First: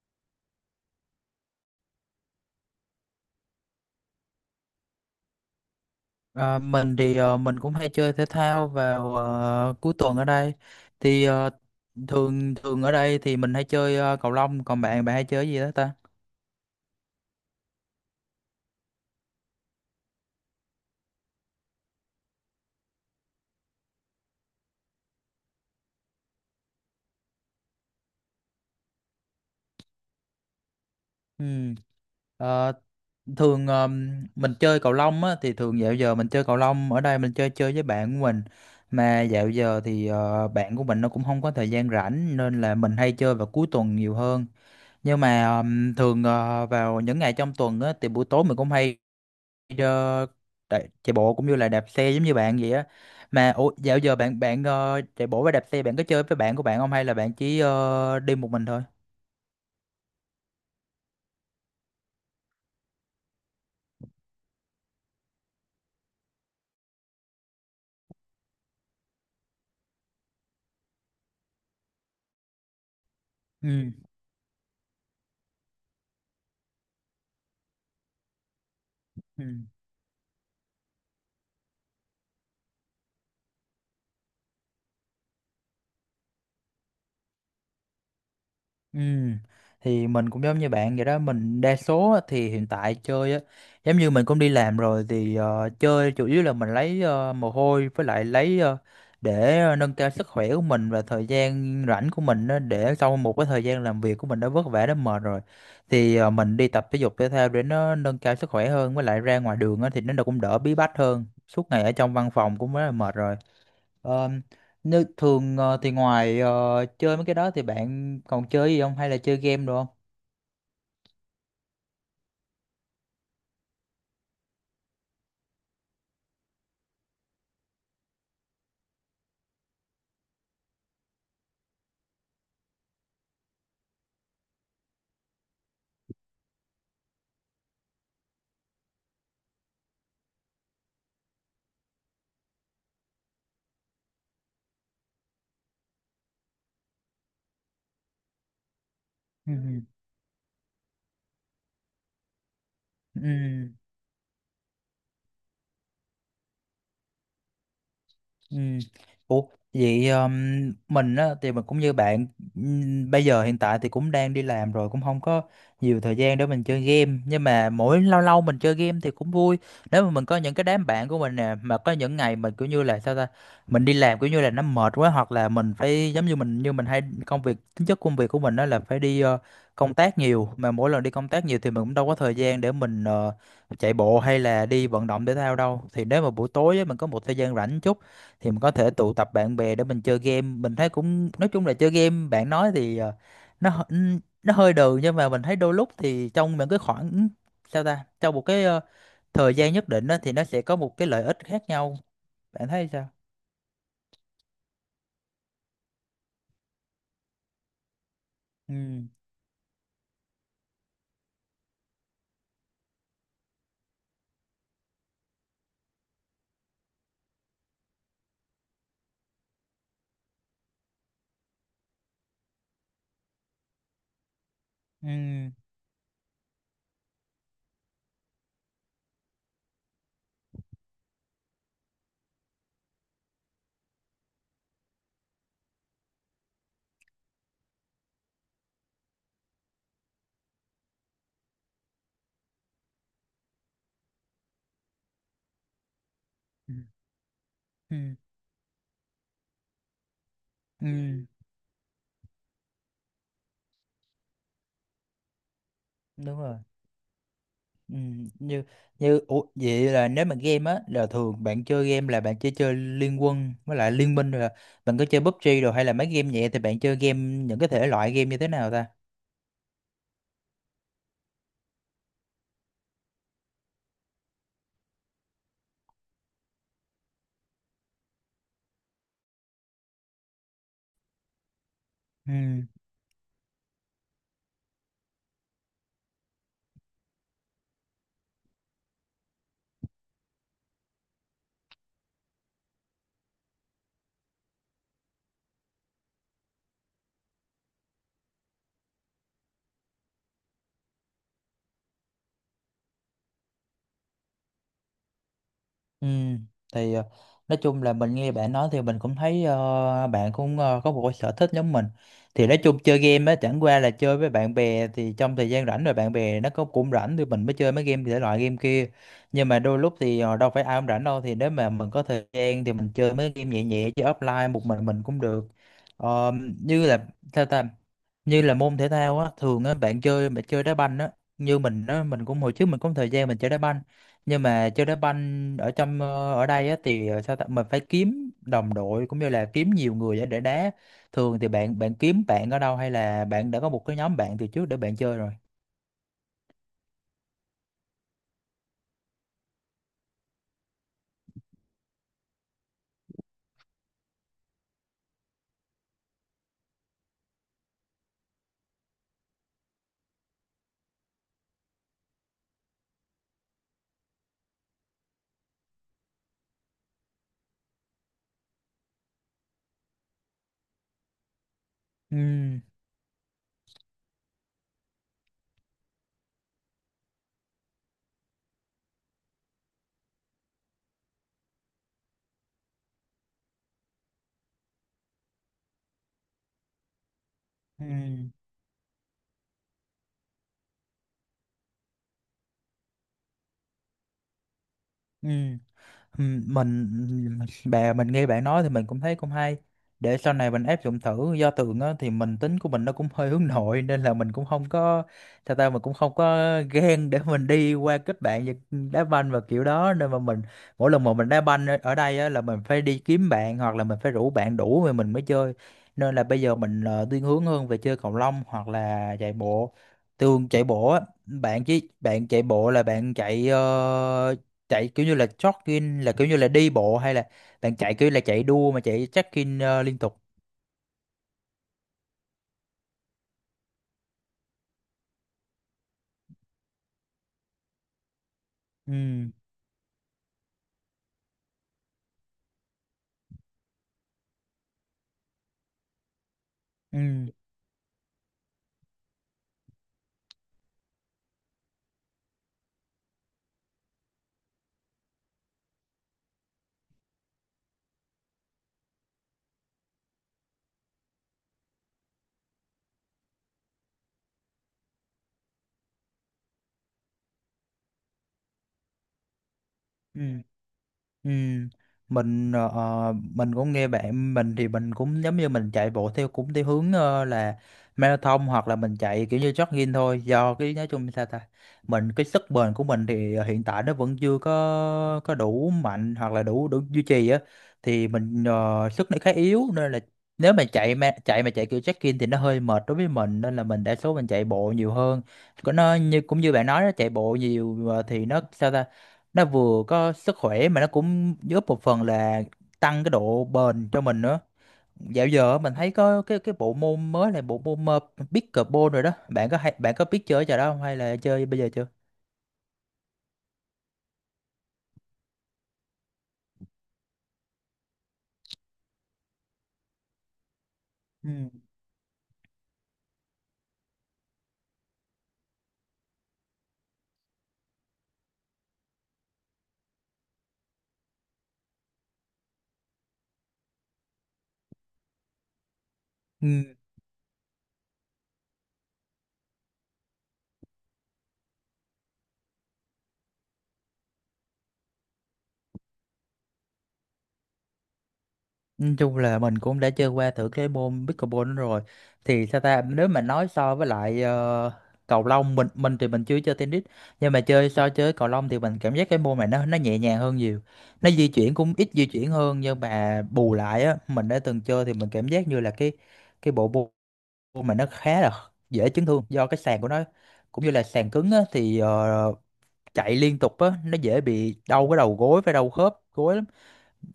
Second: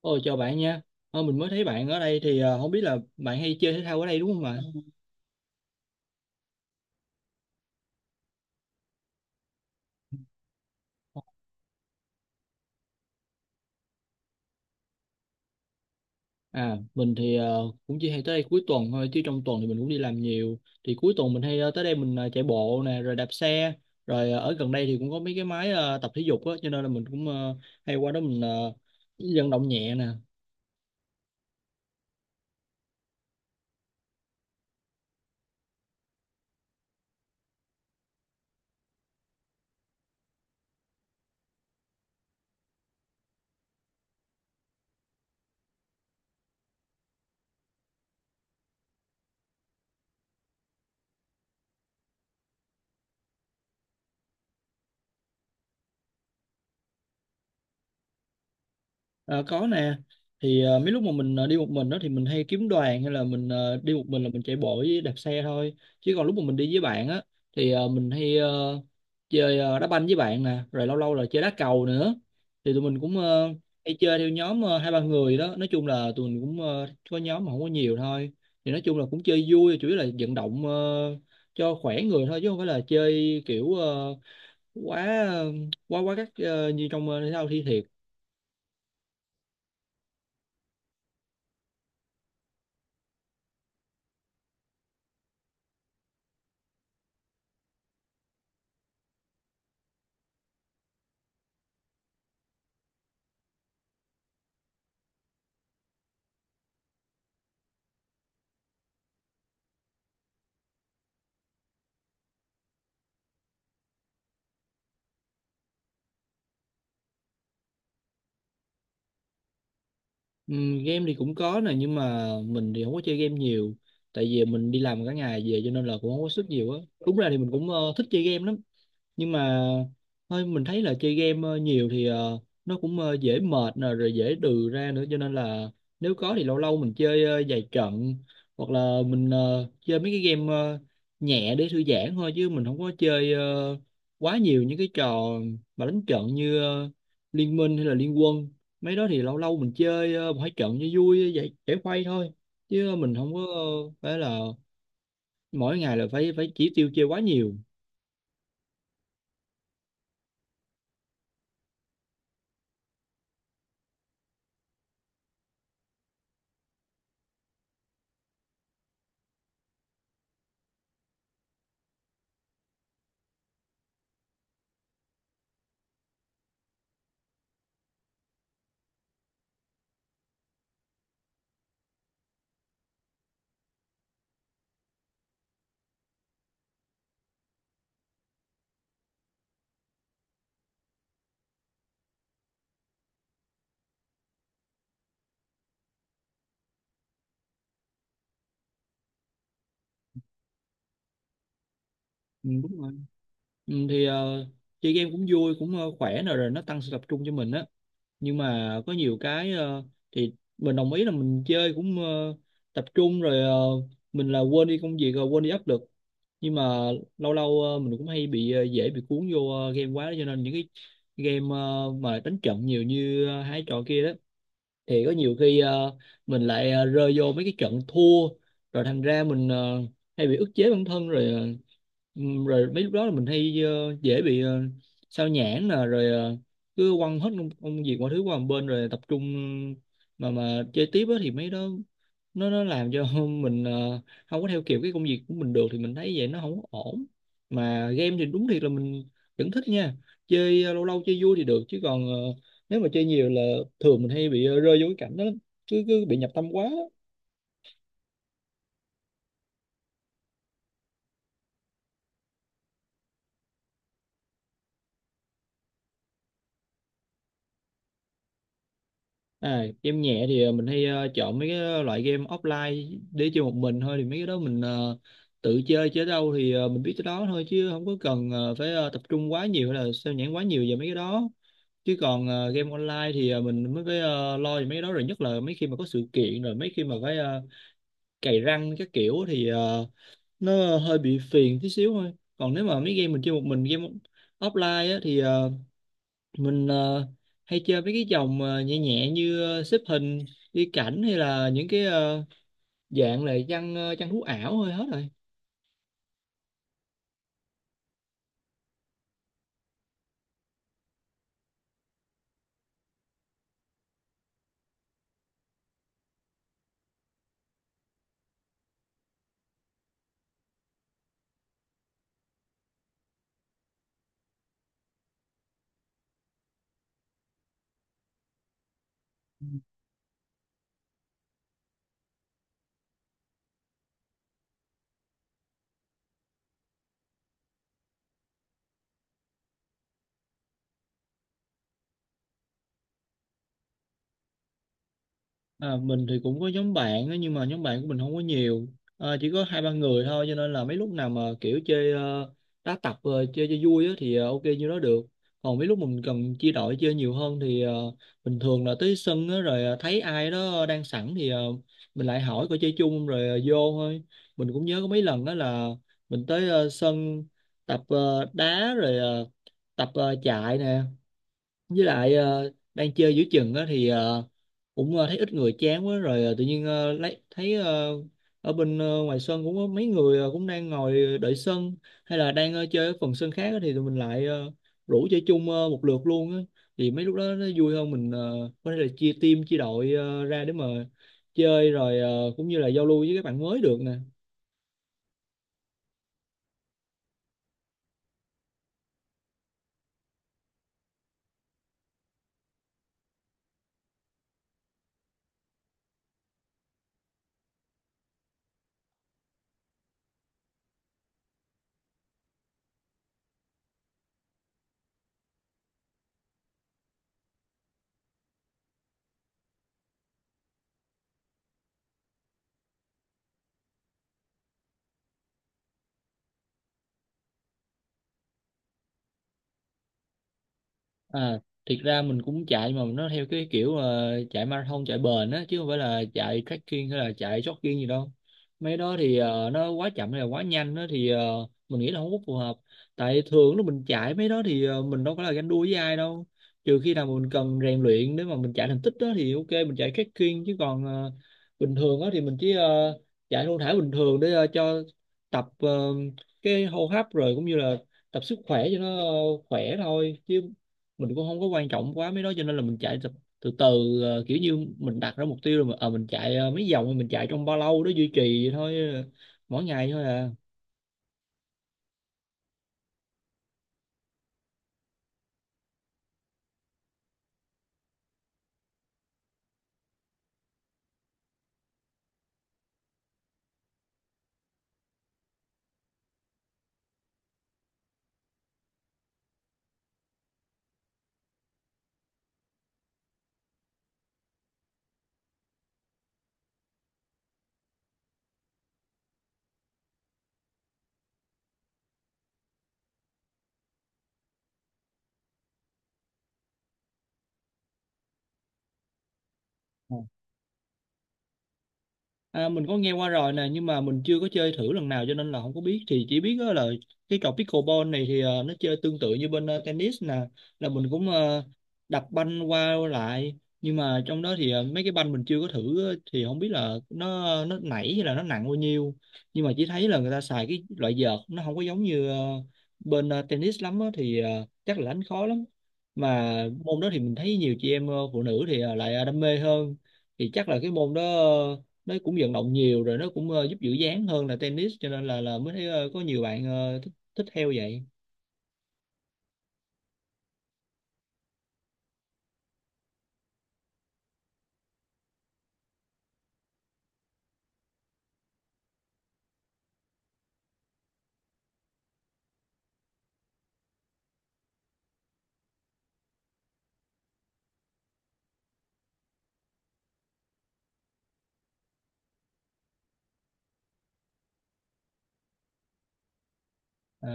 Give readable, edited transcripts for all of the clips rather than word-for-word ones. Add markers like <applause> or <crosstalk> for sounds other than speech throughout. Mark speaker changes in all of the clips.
Speaker 1: Ôi chào bạn nha. Mình mới thấy bạn ở đây thì không biết là bạn hay chơi thể thao ở đây đúng không ạ?
Speaker 2: À, mình thì mình cũng hay chơi thể thao vào cuối tuần ở đây thì thường thường ở đây thì mình hay chơi cầu lông, còn bạn bạn hay chơi cái gì đó ta?
Speaker 1: Mình thì cũng chỉ hay tới đây cuối tuần thôi chứ trong tuần thì mình cũng đi làm nhiều. Thì cuối tuần mình hay tới đây mình chạy bộ nè, rồi đạp xe, rồi ở gần đây thì cũng có mấy cái máy tập thể dục á, cho nên là mình cũng hay qua đó mình vận động nhẹ nè.
Speaker 2: Ừ. Ờ, thường mình chơi cầu lông á, thì thường dạo giờ mình chơi cầu lông ở đây mình chơi chơi với bạn của mình, mà dạo giờ thì bạn của mình nó cũng không có thời gian rảnh nên là mình hay chơi vào cuối tuần nhiều hơn, nhưng mà thường vào những ngày trong tuần á, thì buổi tối mình cũng hay uh, chạy bộ cũng như là đạp xe giống như bạn vậy á. Mà ủa, dạo giờ bạn bạn chạy bộ với đạp xe bạn có chơi với bạn của bạn không hay là bạn chỉ đi một mình thôi?
Speaker 1: Ờ, có nè, thì mấy lúc mà mình đi một mình đó thì mình hay kiếm đoàn, hay là mình đi một mình là mình chạy bộ với đạp xe thôi, chứ còn lúc mà mình đi với bạn á thì mình hay chơi đá banh với bạn nè, rồi lâu lâu là chơi đá cầu nữa. Thì tụi mình cũng
Speaker 2: Ừ.
Speaker 1: hay chơi theo nhóm hai ba người đó, nói chung là tụi mình cũng có nhóm mà không có nhiều thôi. Thì nói chung là cũng
Speaker 2: Ừ.
Speaker 1: chơi vui, chủ yếu là vận động cho khỏe người thôi, chứ không phải là chơi kiểu quá quá quá các như trong thể thao thi thiệt.
Speaker 2: Ừ. Thì mình cũng giống như bạn vậy đó, mình đa số á, thì hiện tại chơi á giống như mình cũng đi làm rồi thì chơi chủ yếu là mình lấy mồ hôi, với lại lấy để nâng cao sức khỏe của mình và thời gian rảnh của mình á, để sau một cái thời gian làm việc của mình đã vất vả đã mệt rồi thì mình đi tập thể dục thể thao để nó nâng cao sức khỏe hơn, với lại ra ngoài đường á, thì nó cũng đỡ bí bách hơn, suốt ngày ở trong văn phòng cũng rất là mệt rồi. Ờ, nếu thường thì ngoài chơi mấy cái đó thì bạn còn chơi gì không, hay là chơi game được không?
Speaker 1: Game thì cũng có nè, nhưng mà mình thì không có chơi game nhiều, tại vì mình đi làm cả ngày về cho nên là cũng không có sức nhiều á. Đúng ra thì mình cũng thích chơi game lắm, nhưng mà thôi, mình thấy là chơi game nhiều thì nó cũng dễ mệt nè, rồi dễ đừ ra nữa, cho nên là nếu có thì lâu lâu mình chơi vài trận, hoặc là mình chơi mấy cái game nhẹ để thư giãn thôi, chứ mình không có chơi quá nhiều những cái trò mà đánh trận như Liên Minh hay là Liên Quân. Mấy đó thì lâu lâu mình
Speaker 2: Ừ.
Speaker 1: chơi một hai trận cho vui, giải giải khuây thôi, chứ mình không có
Speaker 2: Ừ.
Speaker 1: phải là mỗi ngày là phải phải chỉ tiêu chơi quá nhiều.
Speaker 2: Ừ. Ủa vậy mình á thì mình cũng như bạn, bây giờ hiện tại thì cũng đang đi làm rồi cũng không có nhiều thời gian để mình chơi game, nhưng mà mỗi lâu lâu mình chơi game thì cũng vui. Nếu mà mình có những cái đám bạn của mình nè mà có những ngày mình kiểu như là sao ta, mình đi làm kiểu như là nó mệt quá, hoặc là mình phải giống như mình hay công việc tính chất công việc của mình đó là phải đi công tác nhiều, mà mỗi lần đi công tác nhiều thì mình cũng đâu có thời gian để mình chạy bộ hay là đi vận động thể thao đâu. Thì nếu mà buổi tối á, mình có một thời gian rảnh chút thì mình có thể tụ tập bạn bè để mình chơi game. Mình thấy cũng nói chung là chơi game bạn nói thì nó nó hơi đường, nhưng mà mình thấy đôi lúc thì trong những cái khoảng sao ta, trong một cái thời gian nhất định đó, thì nó sẽ có một cái lợi ích khác nhau.
Speaker 1: Ừ,
Speaker 2: Bạn
Speaker 1: đúng
Speaker 2: thấy
Speaker 1: rồi.
Speaker 2: sao?
Speaker 1: Ừ, thì chơi game cũng vui, cũng khỏe, rồi rồi nó tăng sự tập trung cho mình á, nhưng
Speaker 2: Ừ.
Speaker 1: mà có nhiều cái thì mình đồng ý là mình chơi cũng tập trung, rồi mình là quên đi công việc, rồi quên đi áp lực. Nhưng mà lâu lâu mình cũng hay bị dễ bị cuốn vô game quá, cho nên những cái game mà đánh trận nhiều như hai trò kia đó, thì có
Speaker 2: Ừ.
Speaker 1: nhiều khi mình lại rơi vô mấy cái trận thua, rồi thành ra mình hay bị ức chế bản thân, rồi rồi mấy lúc đó là mình hay dễ bị sao nhãng nè, rồi cứ quăng hết công việc mọi thứ qua một bên, rồi tập trung mà chơi tiếp á, thì mấy đó nó làm cho <laughs> mình không có theo kịp cái công việc của mình được, thì mình thấy vậy nó không có
Speaker 2: Ừ.
Speaker 1: ổn. Mà
Speaker 2: Ừ.
Speaker 1: game thì đúng thiệt là mình vẫn thích nha, chơi lâu
Speaker 2: Ừ,
Speaker 1: lâu chơi vui thì được, chứ còn nếu mà chơi nhiều là thường mình hay bị rơi vô cái cảnh đó lắm. Cứ cứ bị nhập
Speaker 2: đúng
Speaker 1: tâm
Speaker 2: rồi.
Speaker 1: quá á.
Speaker 2: Ừ. như như ủa, vậy là nếu mà game á là thường bạn chơi game là bạn chỉ chơi Liên Quân với lại Liên Minh rồi là bạn có chơi PUBG rồi, hay là mấy game nhẹ thì bạn chơi game những cái thể loại game như thế nào ta?
Speaker 1: À, game nhẹ thì mình hay chọn mấy cái loại game offline để chơi một mình thôi, thì mấy cái đó mình tự chơi chơi đâu thì mình biết tới đó thôi, chứ không có cần phải tập trung quá nhiều hay là sao nhãng quá nhiều về mấy cái đó. Chứ còn
Speaker 2: Ừ.
Speaker 1: game online thì mình mới phải lo về mấy cái đó, rồi nhất là mấy khi mà có sự kiện, rồi mấy khi mà phải cày răng các kiểu thì nó hơi bị phiền tí xíu thôi. Còn nếu mà mấy game mình chơi một mình, game offline á, thì mình hay chơi với cái dòng nhẹ nhẹ như xếp hình, đi cảnh, hay là những cái dạng là chăn thú ảo thôi, hết rồi.
Speaker 2: Ừ. Thì nói chung là mình nghe bạn nói thì mình cũng thấy bạn cũng có một cái sở thích giống mình. Thì nói chung chơi game á chẳng qua là chơi với bạn bè thì trong thời gian rảnh, rồi bạn bè nó có cũng rảnh thì mình mới chơi mấy game thể loại game kia. Nhưng mà đôi lúc thì đâu phải ai cũng rảnh đâu, thì nếu mà mình có thời gian thì mình chơi mấy game nhẹ nhẹ chứ offline một mình cũng được. Ờ, như là sao ta, như là môn thể thao á, thường á bạn chơi đá banh á, như mình á, mình cũng hồi trước mình cũng thời gian mình chơi đá banh, nhưng mà chơi đá banh ở trong ở đây á thì sao ta mình phải kiếm đồng đội cũng như là kiếm nhiều người để đá thường thì bạn bạn kiếm bạn ở đâu, hay là bạn đã có một cái nhóm bạn từ trước để bạn chơi rồi?
Speaker 1: À, mình thì cũng có nhóm bạn á, nhưng mà nhóm bạn của mình không có nhiều, à, chỉ có hai ba người thôi, cho nên là mấy lúc nào mà kiểu chơi uh, đá tập chơi cho vui á, thì ok như đó được. Còn mấy lúc mình cần chia đội chơi nhiều hơn thì bình thường là tới sân á, rồi thấy ai đó đang sẵn thì mình lại hỏi coi chơi chung không, rồi vô thôi. Mình cũng nhớ có mấy lần đó là mình tới sân tập đá, rồi tập chạy nè, với lại
Speaker 2: Ừ.
Speaker 1: đang chơi giữa chừng á, thì cũng thấy ít người chán quá, rồi tự nhiên lấy thấy ở bên ngoài sân cũng có mấy người cũng đang ngồi đợi sân, hay là đang chơi ở phần sân khác á, thì tụi mình lại rủ chơi chung một lượt luôn á. Thì mấy lúc đó nó vui
Speaker 2: Ừ.
Speaker 1: hơn, mình có thể là chia team, chia đội ra để mà chơi, rồi cũng như là giao lưu với các bạn mới được nè.
Speaker 2: Ừ. Mình mình nghe bạn nói thì mình cũng thấy cũng hay, để sau này mình áp dụng thử. Do tường á, thì mình tính của mình nó cũng hơi hướng nội nên là mình cũng không có sao ta, mình cũng không có ghen để mình đi qua kết bạn và đá banh và kiểu đó, nên mà mình mỗi lần mà mình đá banh ở ở đây á, là mình phải đi kiếm bạn hoặc là mình phải rủ bạn đủ rồi mình mới chơi. Nên là bây giờ mình thiên hướng hơn về chơi cầu lông hoặc là chạy bộ. Tường chạy bộ á, bạn chứ bạn chạy bộ là bạn chạy chạy kiểu như là jogging, là kiểu như là đi bộ, hay là bạn chạy kiểu là chạy đua mà chạy check-in liên tục?
Speaker 1: À, thiệt ra mình cũng chạy, mà nó theo cái kiểu chạy marathon, chạy bền á, chứ không phải là chạy trekking hay là chạy jogging gì đâu. Mấy đó thì
Speaker 2: Ừ.
Speaker 1: nó quá chậm hay là quá nhanh á, thì mình nghĩ là không có phù hợp. Tại thường lúc mình chạy mấy đó thì mình đâu phải là ganh đua với ai đâu, trừ khi
Speaker 2: Ừ.
Speaker 1: nào mà mình cần rèn luyện để mà mình chạy thành tích đó thì ok mình chạy trekking. Chứ còn bình thường á thì mình chỉ chạy thong thả bình thường để cho tập cái hô hấp, rồi cũng như là tập sức khỏe cho nó khỏe thôi, chứ mình cũng không có quan trọng quá mấy đó, cho nên là mình chạy từ từ, từ kiểu như mình đặt ra mục tiêu, rồi mà mình chạy mấy vòng, mình chạy trong bao lâu đó duy trì vậy thôi mỗi ngày thôi
Speaker 2: Ừ.
Speaker 1: à.
Speaker 2: Ừ. Mình mình cũng nghe bạn, mình thì mình cũng giống như mình chạy bộ theo cũng theo hướng là marathon, hoặc là mình chạy kiểu như jogging thôi, do cái nói chung sao ta, mình cái sức bền của mình thì hiện tại nó vẫn chưa có đủ mạnh hoặc là đủ đủ duy trì á, thì mình sức nó khá yếu, nên là nếu mà chạy kiểu jogging thì nó hơi mệt đối với mình, nên là mình đa số mình chạy bộ nhiều hơn. Có nó như cũng như bạn nói đó, chạy bộ nhiều thì nó sao ta, nó vừa có sức khỏe mà nó cũng giúp một phần là tăng cái độ bền cho mình nữa. Dạo giờ mình thấy có cái bộ môn mới là bộ môn pickleball rồi đó, bạn có hay bạn có biết chơi trò đó không, hay là chơi bây giờ chưa?
Speaker 1: À, mình có nghe qua rồi nè, nhưng mà mình chưa có chơi thử lần nào cho nên là không có biết. Thì chỉ biết á là cái trò pickleball này thì nó chơi tương tự như bên tennis nè, là mình cũng
Speaker 2: Ừ.
Speaker 1: đập banh qua lại, nhưng mà trong đó thì mấy cái banh mình chưa có thử á, thì không biết là nó nảy hay là nó nặng bao nhiêu. Nhưng mà chỉ thấy là người ta xài cái loại vợt nó không có giống như bên tennis lắm á, thì chắc là đánh khó lắm. Mà
Speaker 2: Ừ,
Speaker 1: môn đó thì mình thấy nhiều chị em phụ nữ thì lại đam mê hơn. Thì chắc là cái môn đó nó cũng vận động nhiều, rồi nó cũng giúp giữ dáng hơn là tennis, cho nên là mới thấy có nhiều bạn thích theo vậy.
Speaker 2: nói chung là mình cũng đã chơi qua thử cái môn pickleball đó rồi, thì sao ta nếu mà nói so với lại cầu lông, mình thì mình chưa chơi tennis, nhưng mà chơi so chơi cầu lông thì mình cảm giác cái môn này nó nhẹ nhàng hơn nhiều, nó di chuyển cũng ít di chuyển hơn, nhưng mà bù lại á mình đã từng chơi thì mình cảm giác như là cái bộ môn mà nó khá là dễ chấn thương, do cái sàn của nó cũng như là sàn cứng á, thì chạy liên tục á nó dễ bị đau cái đầu gối và đau khớp gối lắm.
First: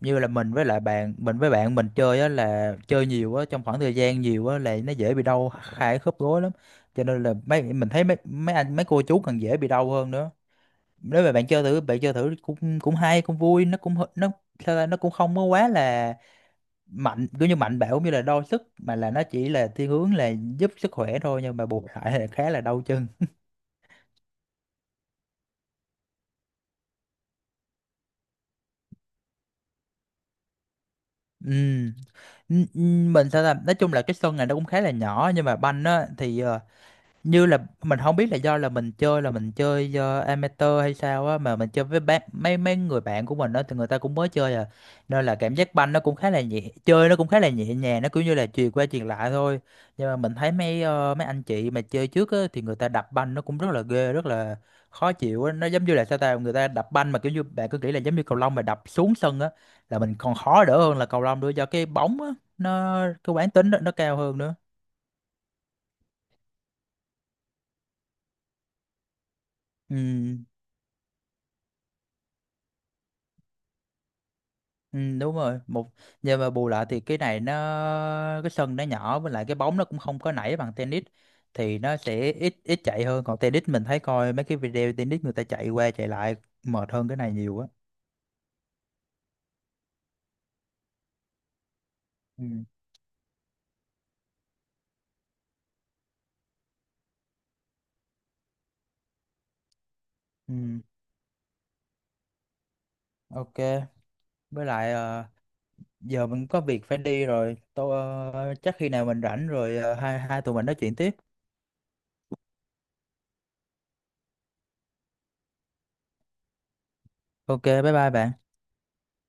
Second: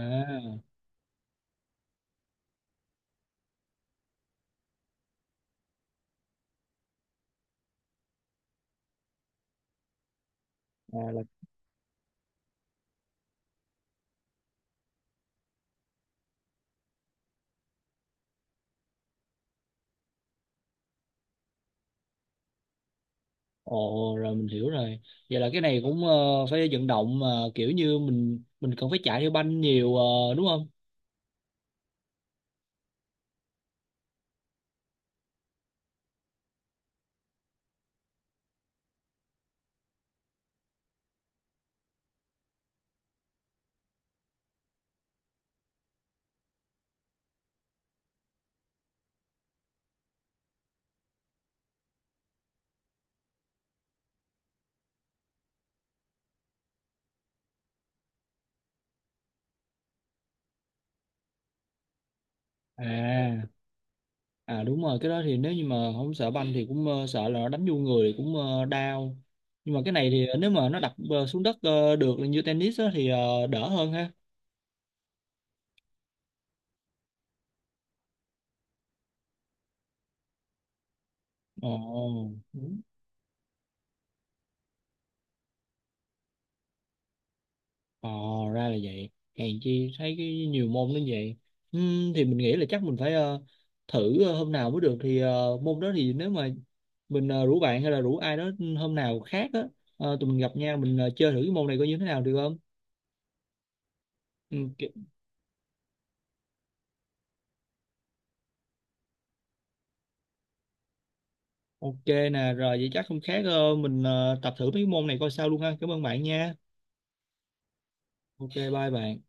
Speaker 2: Như là mình với lại bạn mình, với bạn mình chơi á là chơi nhiều á, trong khoảng thời gian nhiều á là nó dễ bị đau hai khớp gối lắm, cho nên là mấy mình thấy mấy mấy anh mấy cô chú còn dễ bị đau hơn nữa.
Speaker 1: à là
Speaker 2: Nếu mà bạn chơi thử cũng cũng hay cũng vui, nó cũng nó sao ta, nó cũng không có quá là mạnh kiểu như mạnh bạo cũng như là đo sức, mà là nó chỉ là thiên hướng là giúp sức khỏe thôi, nhưng mà bù lại là khá là đau chân.
Speaker 1: ồ, rồi mình hiểu rồi. Vậy là cái này cũng phải vận động mà, kiểu như mình cần phải chạy theo banh nhiều đúng không?
Speaker 2: Ừ. Mình sao ta nói chung là cái sân này nó cũng khá là nhỏ, nhưng mà banh á thì như là mình không biết là do là mình chơi do amateur hay sao á, mà mình chơi với bạn mấy mấy người bạn của mình đó thì người ta cũng mới chơi à, nên là cảm giác banh nó cũng khá là nhẹ, chơi nó cũng khá là nhẹ nhàng, nó cũng như là chuyền qua chuyền lại thôi. Nhưng mà mình thấy mấy mấy anh chị mà chơi trước á thì người ta đập banh nó cũng rất là ghê, rất là khó chịu á, nó giống như là sao ta, người ta đập banh mà kiểu như bạn cứ nghĩ là giống như cầu lông mà đập xuống sân á, là mình còn khó đỡ hơn là cầu lông nữa, do cái bóng á
Speaker 1: À,
Speaker 2: nó cái quán tính nó cao hơn nữa.
Speaker 1: à đúng rồi, cái đó thì nếu như mà không sợ banh thì cũng sợ là nó đánh vô người thì cũng đau. Nhưng mà cái
Speaker 2: Ừ.
Speaker 1: này thì nếu mà nó đập xuống đất được như tennis á, thì đỡ hơn ha.
Speaker 2: Ừ, đúng rồi. Một nhưng mà bù lại thì cái này nó cái sân nó nhỏ, với lại cái bóng nó cũng không có nảy bằng tennis,
Speaker 1: Ồ.
Speaker 2: thì nó sẽ ít ít chạy hơn, còn tennis mình thấy coi mấy cái video tennis người ta chạy qua chạy lại mệt hơn cái này nhiều á.
Speaker 1: Ờ, ra là vậy. Hèn chi thấy cái nhiều môn đến vậy. Thì mình
Speaker 2: Ừ.
Speaker 1: nghĩ là chắc mình phải thử hôm nào mới được. Thì môn đó thì nếu mà mình rủ bạn hay là rủ ai đó, ừ, hôm nào khác á, tụi mình
Speaker 2: Ừ,
Speaker 1: gặp nhau mình chơi thử cái môn này coi như thế nào được không?
Speaker 2: ok. Với
Speaker 1: Ừm,
Speaker 2: lại
Speaker 1: ki-
Speaker 2: giờ mình có việc phải đi rồi tôi, chắc khi nào mình rảnh rồi hai hai tụi mình nói chuyện tiếp.
Speaker 1: ok nè, rồi vậy chắc không khác mình tập thử mấy cái môn này coi sao luôn ha. Cảm ơn bạn nha.
Speaker 2: Ok, bye bye bạn.
Speaker 1: Ok, bye bạn.